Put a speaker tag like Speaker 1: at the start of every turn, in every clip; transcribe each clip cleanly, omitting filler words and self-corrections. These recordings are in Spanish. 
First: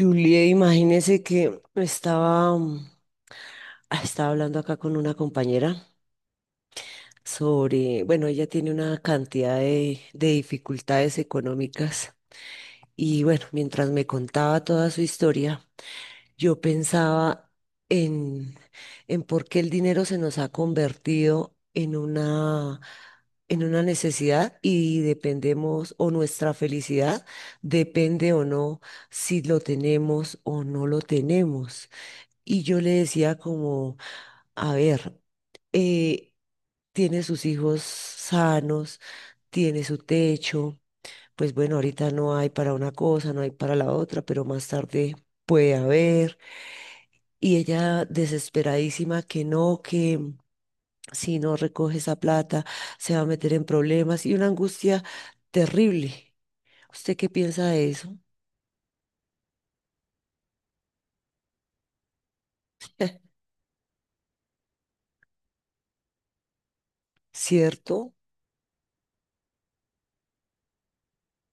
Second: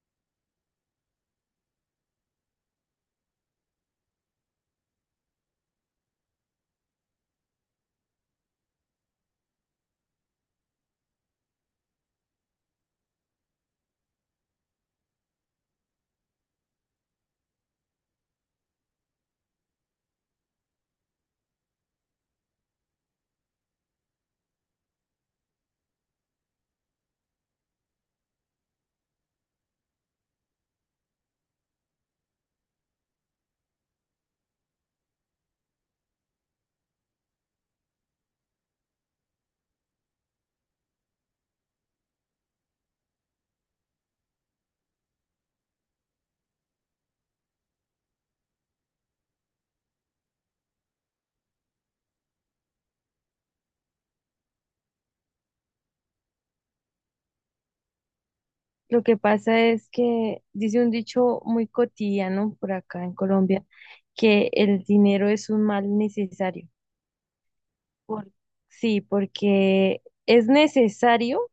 Speaker 1: Julie, imagínese que estaba hablando acá con una compañera sobre, bueno, ella tiene una cantidad de dificultades económicas y bueno, mientras me contaba toda su historia, yo pensaba en, en por qué el dinero se nos ha convertido en una necesidad y dependemos o nuestra felicidad depende o no si lo tenemos o no lo tenemos. Y yo le decía como a ver, eh, tiene sus hijos sanos, tiene su techo, pues bueno, ahorita no hay para una cosa, no hay para la otra, pero más tarde puede haber. Y ella desesperadísima que no, que si no recoge esa plata se va a meter en problemas y una angustia terrible. ¿Usted qué piensa de eso?
Speaker 2: Lo que pasa es que dice un dicho muy cotidiano por acá en Colombia, que el dinero es un mal necesario.
Speaker 1: ¿Cierto?
Speaker 2: Por- sí, porque es necesario,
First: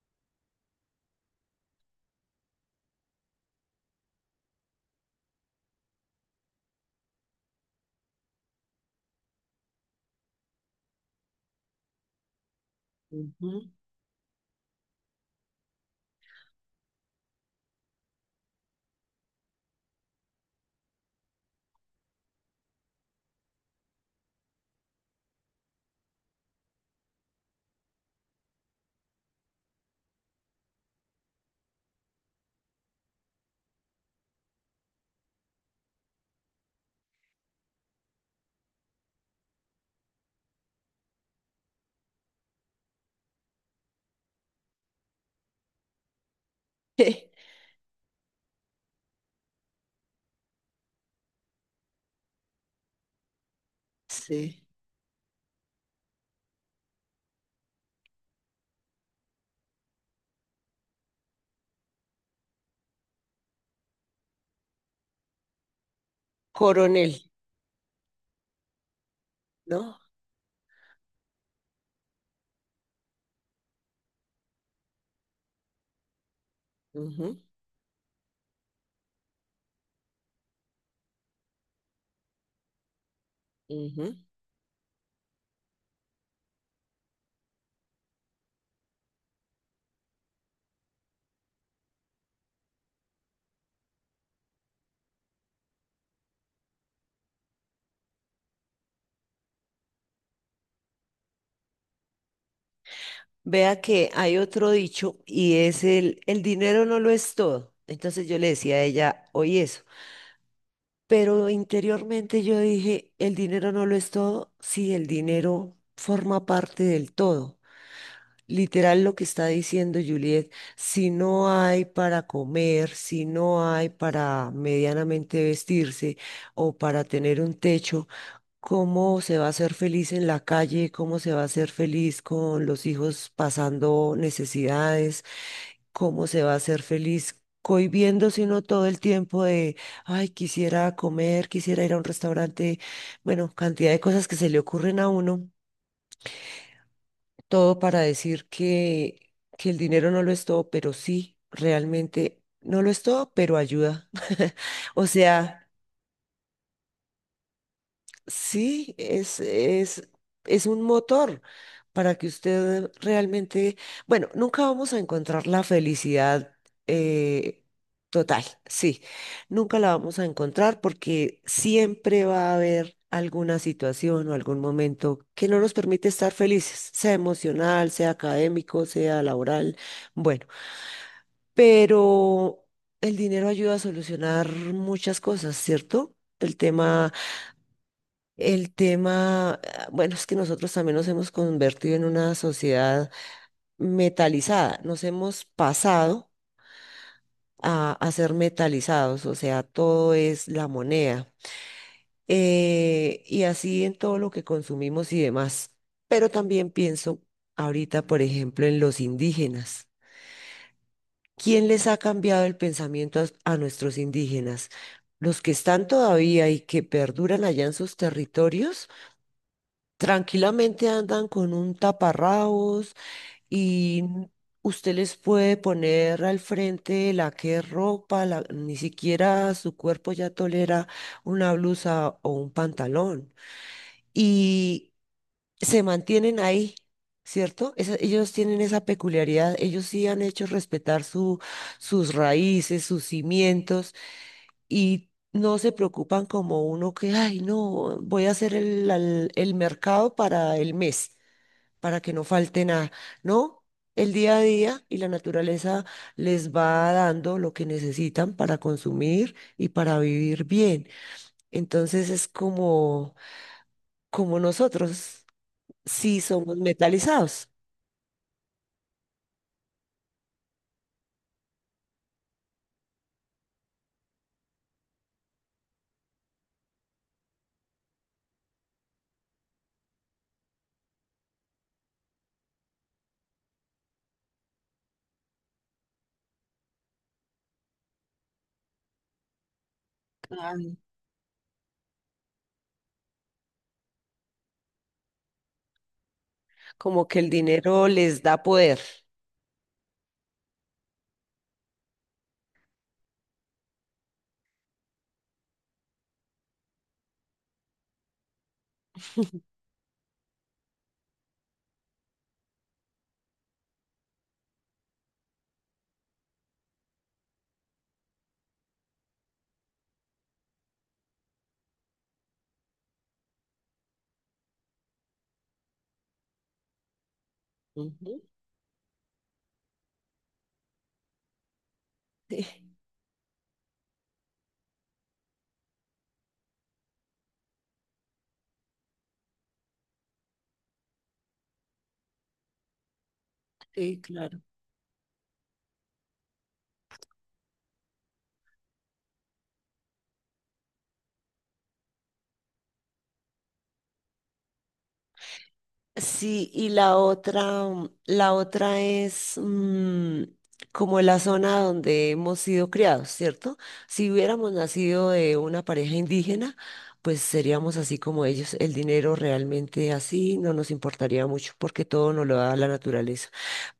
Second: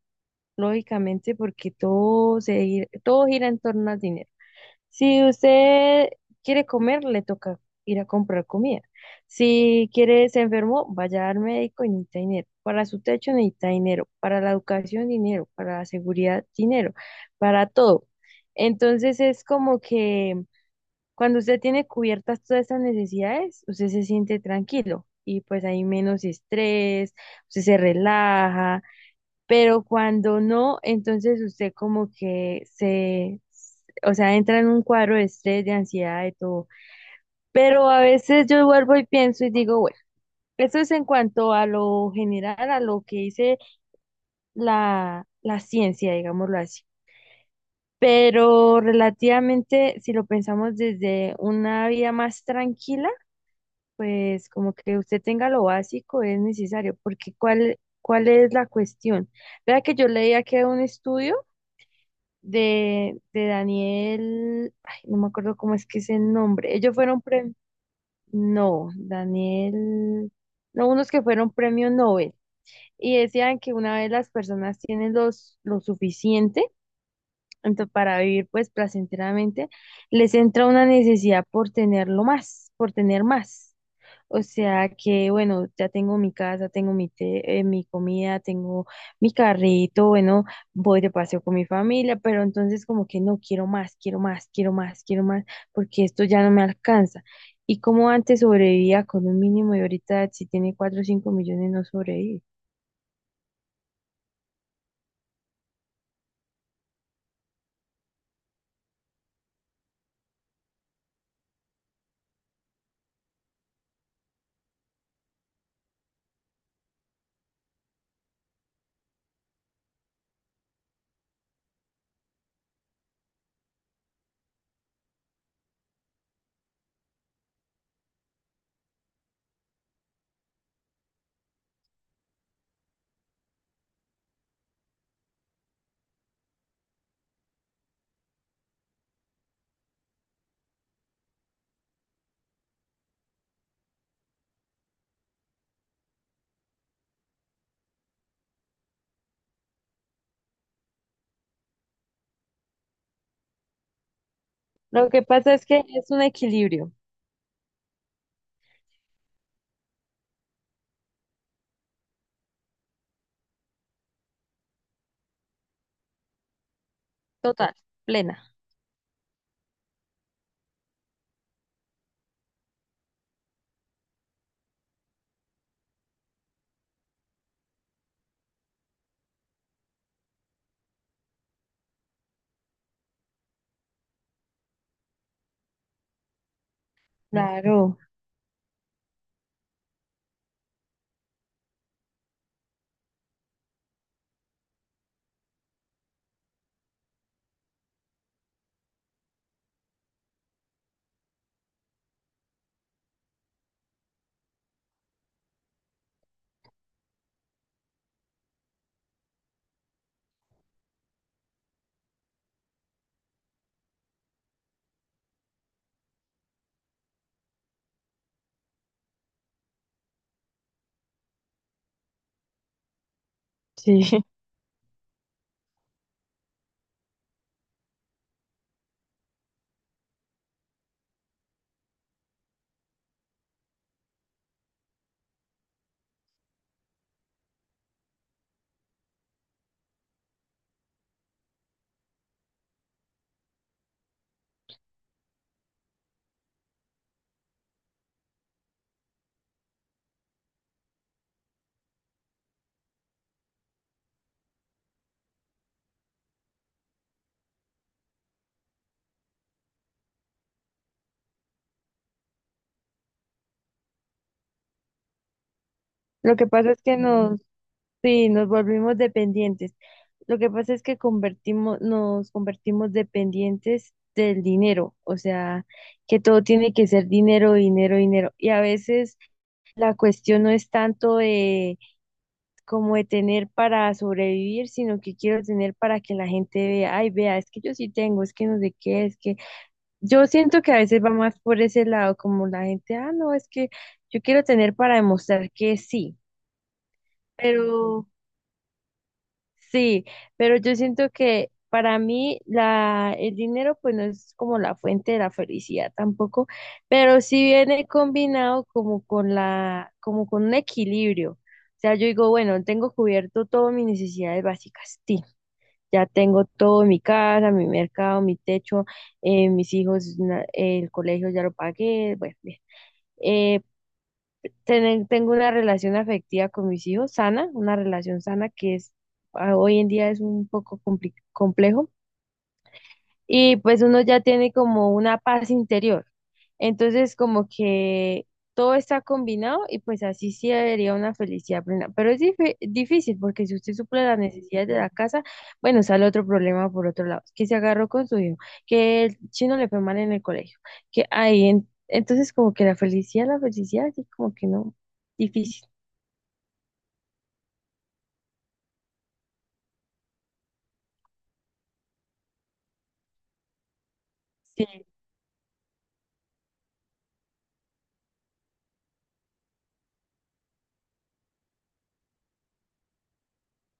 Speaker 2: lógicamente, porque todo gira en torno al dinero. Si usted quiere comer, le toca ir a comprar comida. Si quiere, se enfermó, vaya al médico y necesita dinero. Para su techo
Speaker 1: Ujú.
Speaker 2: necesita dinero. Para la educación, dinero. Para la seguridad, dinero. Para todo. Entonces es como que cuando usted tiene cubiertas todas estas necesidades, usted se siente tranquilo y pues hay menos estrés, usted se relaja, pero cuando no, entonces usted como que se, o sea, entra en un cuadro de estrés, de ansiedad, de todo. Pero a veces yo vuelvo y pienso y digo, bueno, eso es en cuanto a lo general, a lo que dice la ciencia, digámoslo así. Pero relativamente, si lo pensamos desde una vida más tranquila, pues
Speaker 1: Sí,
Speaker 2: como que usted tenga lo básico es necesario, porque ¿cuál, cuál es la cuestión? Vea que yo leía que un estudio de Daniel, ay, no me acuerdo cómo es que es el nombre. Ellos
Speaker 1: coronel,
Speaker 2: fueron premio, no,
Speaker 1: ¿no?
Speaker 2: Daniel, no, unos que fueron premio Nobel y decían que una vez las personas tienen lo suficiente
Speaker 1: Ujú,
Speaker 2: para vivir pues placenteramente, les entra una necesidad por tenerlo más, por tener más.
Speaker 1: ujú.
Speaker 2: O sea que, bueno, ya tengo mi casa, tengo mi té, mi comida, tengo mi carrito, bueno, voy de paseo con mi familia, pero entonces como que no quiero más, quiero más, quiero más, quiero más, porque esto ya no me alcanza. Y como antes sobrevivía con un mínimo y ahorita si tiene cuatro o cinco millones no sobrevive.
Speaker 1: Vea que hay otro dicho y es el dinero no lo es todo. Entonces yo le decía a ella, hoy eso. Pero interiormente yo dije, el dinero no lo es todo. Sí, el dinero forma parte del todo. Literal lo que está diciendo Juliet, si no hay para comer, si no hay para medianamente vestirse o para tener un techo, cómo se va a ser feliz en la calle, cómo se va a ser feliz con los hijos pasando necesidades, cómo se va a ser feliz cohibiendo, sino todo el tiempo de, ay, quisiera comer, quisiera ir a un restaurante, bueno, cantidad de cosas que se le ocurren a uno, todo para decir que el dinero no lo es todo, pero sí, realmente no lo es todo, pero ayuda. O
Speaker 2: Lo que pasa
Speaker 1: sea...
Speaker 2: es que es un equilibrio
Speaker 1: Sí, es un motor para que usted realmente, bueno, nunca vamos a encontrar la felicidad eh,
Speaker 2: total,
Speaker 1: total,
Speaker 2: plena.
Speaker 1: sí, nunca la vamos a encontrar porque siempre va a haber alguna situación o algún momento que no nos permite estar felices, sea emocional, sea académico, sea laboral, bueno, pero el dinero ayuda a solucionar muchas cosas, ¿cierto? El tema
Speaker 2: Claro,
Speaker 1: el tema, ah, bueno, es que nosotros también nos hemos convertido en una sociedad metalizada, nos hemos pasado a ser metalizados, o sea, todo es la moneda, y así en todo lo que consumimos y demás. Pero también pienso ahorita, por ejemplo, en los indígenas. ¿Quién les ha cambiado el pensamiento a nuestros indígenas? Los que están todavía y que perduran allá en sus territorios. Tranquilamente andan con un taparrabos
Speaker 2: sí.
Speaker 1: y usted les puede poner al frente la que es ropa, ni siquiera su cuerpo ya tolera una blusa o un pantalón. Y se mantienen ahí, ¿cierto? Ellos tienen esa peculiaridad, ellos sí han hecho respetar su, sus raíces, sus cimientos y... No se preocupan como uno que, ay, no, voy a hacer el mercado para el mes para que no falte nada, ¿no? El día a día y la naturaleza les va dando lo que necesitan para consumir y para vivir bien. Entonces es como, como nosotros, sí
Speaker 2: Lo que
Speaker 1: somos
Speaker 2: pasa es que no.
Speaker 1: metalizados,
Speaker 2: Sí, nos volvimos dependientes. Lo que pasa es que nos convertimos dependientes del dinero, o sea, que todo tiene que ser dinero, dinero, dinero. Y a veces la cuestión no es tanto de como de tener para sobrevivir, sino que quiero tener para que la gente vea, ay, vea, es que yo sí tengo, es que no sé qué, es que yo siento que a veces va más por ese lado, como la gente, ah, no, es que yo quiero tener para demostrar que sí,
Speaker 1: como que el dinero
Speaker 2: pero...
Speaker 1: les da poder.
Speaker 2: Sí, pero yo siento que para mí el dinero pues no es como la fuente de la felicidad tampoco, pero sí viene combinado como con un equilibrio. O sea, yo digo, bueno, tengo cubierto todas mis necesidades básicas, sí, ya tengo todo, mi casa, mi mercado, mi techo, mis hijos, el colegio ya lo pagué, bueno, bien. Tengo una relación afectiva con mis hijos, sana, una
Speaker 1: Ujú.
Speaker 2: relación sana que es ah, hoy en día es un poco complejo
Speaker 1: Sí,
Speaker 2: y pues uno ya tiene como una paz interior. Entonces como que todo está combinado y pues así sí debería una felicidad plena. Pero es difícil porque si usted
Speaker 1: sí,
Speaker 2: suple las
Speaker 1: claro.
Speaker 2: necesidades de la casa, bueno, sale otro problema por otro lado, que se agarró con su hijo, que el chino le fue mal en el colegio, entonces como que la felicidad, así como que no, difícil.
Speaker 1: Sí, y la otra es como la zona donde hemos sido criados, ¿cierto? Si hubiéramos
Speaker 2: Sí,
Speaker 1: nacido de una pareja indígena, pues seríamos así como ellos. El dinero realmente así no nos importaría mucho porque todo nos lo da la naturaleza.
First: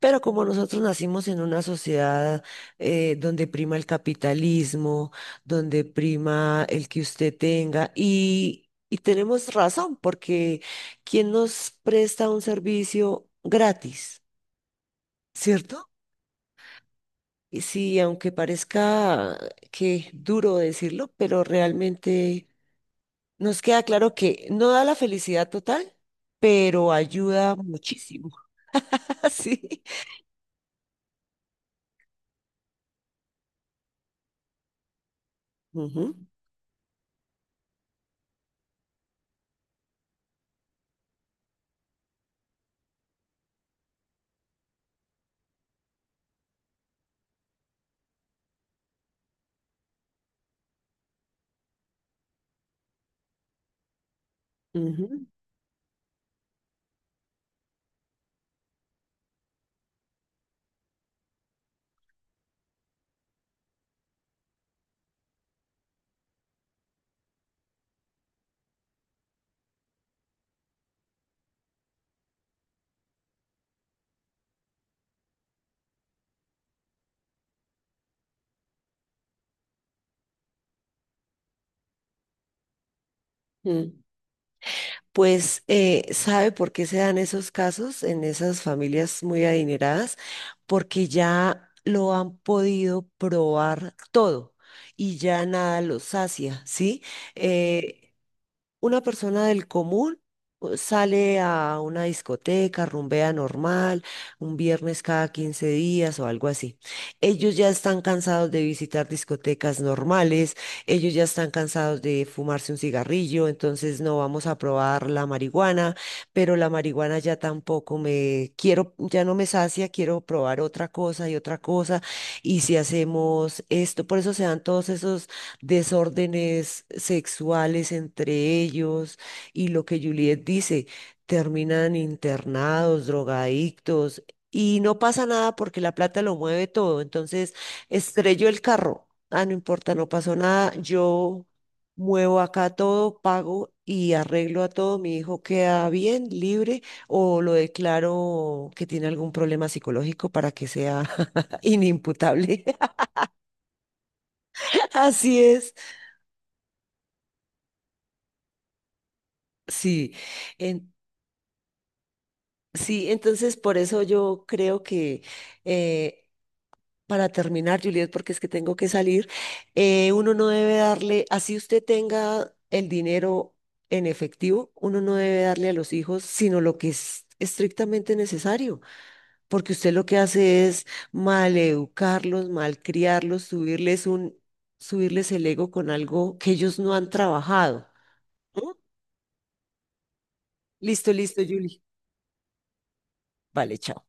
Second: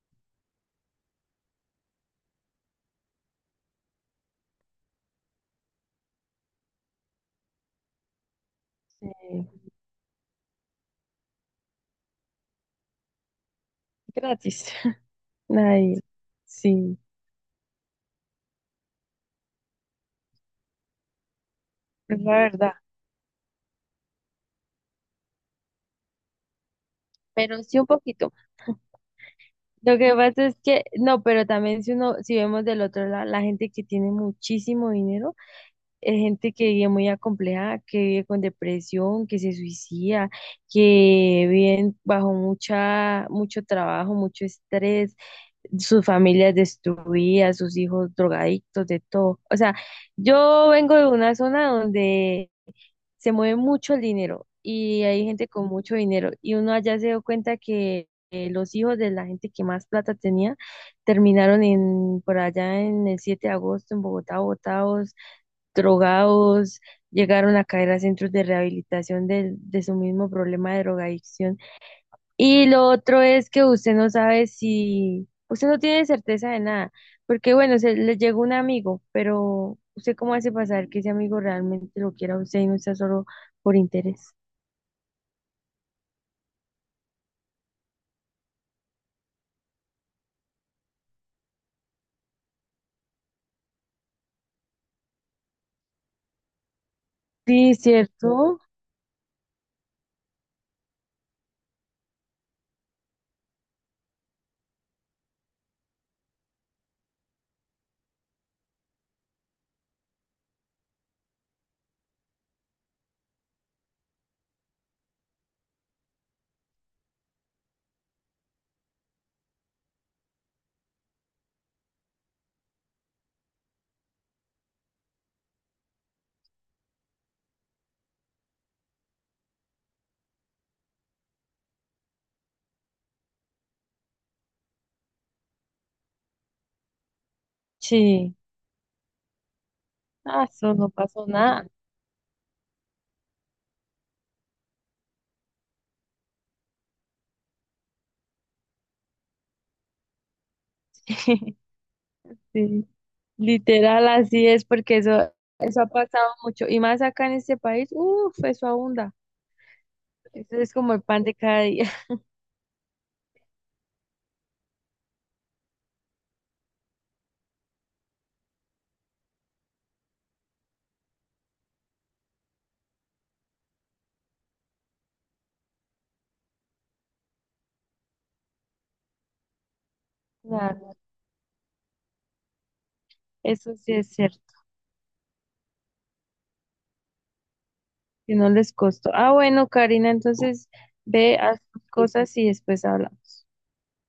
Speaker 1: Pero como nosotros nacimos en una sociedad donde prima el capitalismo, donde prima el que usted tenga y... Y
Speaker 2: sí,
Speaker 1: tenemos razón, porque ¿quién nos presta un servicio gratis?
Speaker 2: gratis.
Speaker 1: ¿Cierto?
Speaker 2: nadie. Sí,
Speaker 1: Y sí, aunque parezca que duro decirlo, pero
Speaker 2: es la
Speaker 1: realmente
Speaker 2: verdad.
Speaker 1: nos queda claro que no da la felicidad total, pero ayuda
Speaker 2: Pero sí un
Speaker 1: muchísimo.
Speaker 2: poquito.
Speaker 1: Así.
Speaker 2: Lo que pasa es que, no, pero también si uno, si vemos del otro lado, la gente que tiene muchísimo dinero, es gente que vive muy acomplejada, que vive con depresión, que se suicida, que viven bajo mucha, mucho trabajo, mucho estrés, sus familias destruidas, sus hijos drogadictos, de todo. O sea, yo vengo de una zona donde se mueve mucho el dinero y
Speaker 1: Ujú,
Speaker 2: hay
Speaker 1: ujú,
Speaker 2: gente con mucho dinero y uno allá se dio cuenta que los hijos de la gente que más plata tenía terminaron en por allá en el 7 de agosto en Bogotá botados, drogados, llegaron a caer a centros de rehabilitación de su mismo problema de drogadicción y lo otro es que usted no sabe si, usted no tiene certeza de nada, porque bueno, se le llegó un amigo, pero usted cómo hace pasar que ese amigo realmente lo quiera a usted y no sea solo por
Speaker 1: mm.
Speaker 2: interés.
Speaker 1: Pues sabe por qué se dan esos casos en esas familias muy adineradas, porque ya lo han podido probar todo y ya nada los sacia, ¿sí?
Speaker 2: Sí,
Speaker 1: Eh,
Speaker 2: ¿cierto?
Speaker 1: una persona del común sale a una discoteca, rumbea normal, un viernes cada 15 días o algo así. Ellos ya están cansados de visitar discotecas normales, ellos ya están cansados de fumarse un cigarrillo, entonces no vamos a probar la marihuana, pero la marihuana ya tampoco me quiero, ya no me sacia, quiero probar otra cosa. Y si hacemos esto, por eso se dan todos esos desórdenes sexuales entre ellos y lo que Juliet dice, terminan internados, drogadictos y no pasa nada porque la plata lo mueve todo. Entonces,
Speaker 2: Sí.
Speaker 1: estrelló el carro. Ah, no importa, no pasó
Speaker 2: Ah, eso
Speaker 1: nada.
Speaker 2: no pasó
Speaker 1: Yo
Speaker 2: nada.
Speaker 1: muevo acá todo, pago y arreglo a todo. Mi hijo queda bien, libre, o lo declaro que tiene algún problema psicológico para que sea inimputable.
Speaker 2: Sí. Literal, así es, porque eso,
Speaker 1: Así es.
Speaker 2: eso ha pasado mucho. Y más acá en este país, uff, eso abunda.
Speaker 1: Sí.
Speaker 2: Eso es
Speaker 1: En-
Speaker 2: como el pan de cada día.
Speaker 1: Sí, entonces por eso yo creo que eh, para terminar, Juliet, porque es que tengo que salir, uno no debe darle, así usted tenga el dinero en efectivo, uno no debe darle a los hijos sino lo que es estrictamente necesario, porque usted lo que hace es
Speaker 2: Claro,
Speaker 1: maleducarlos, malcriarlos,
Speaker 2: eso sí
Speaker 1: subirles
Speaker 2: es
Speaker 1: un,
Speaker 2: cierto.
Speaker 1: subirles el ego con algo que ellos no han trabajado.
Speaker 2: Que no
Speaker 1: ¿Mm?
Speaker 2: les costó. Ah, bueno, Karina, entonces
Speaker 1: Listo,
Speaker 2: ve,
Speaker 1: listo,
Speaker 2: a
Speaker 1: Julie.
Speaker 2: tus cosas y después hablamos.
Speaker 1: Vale, chao.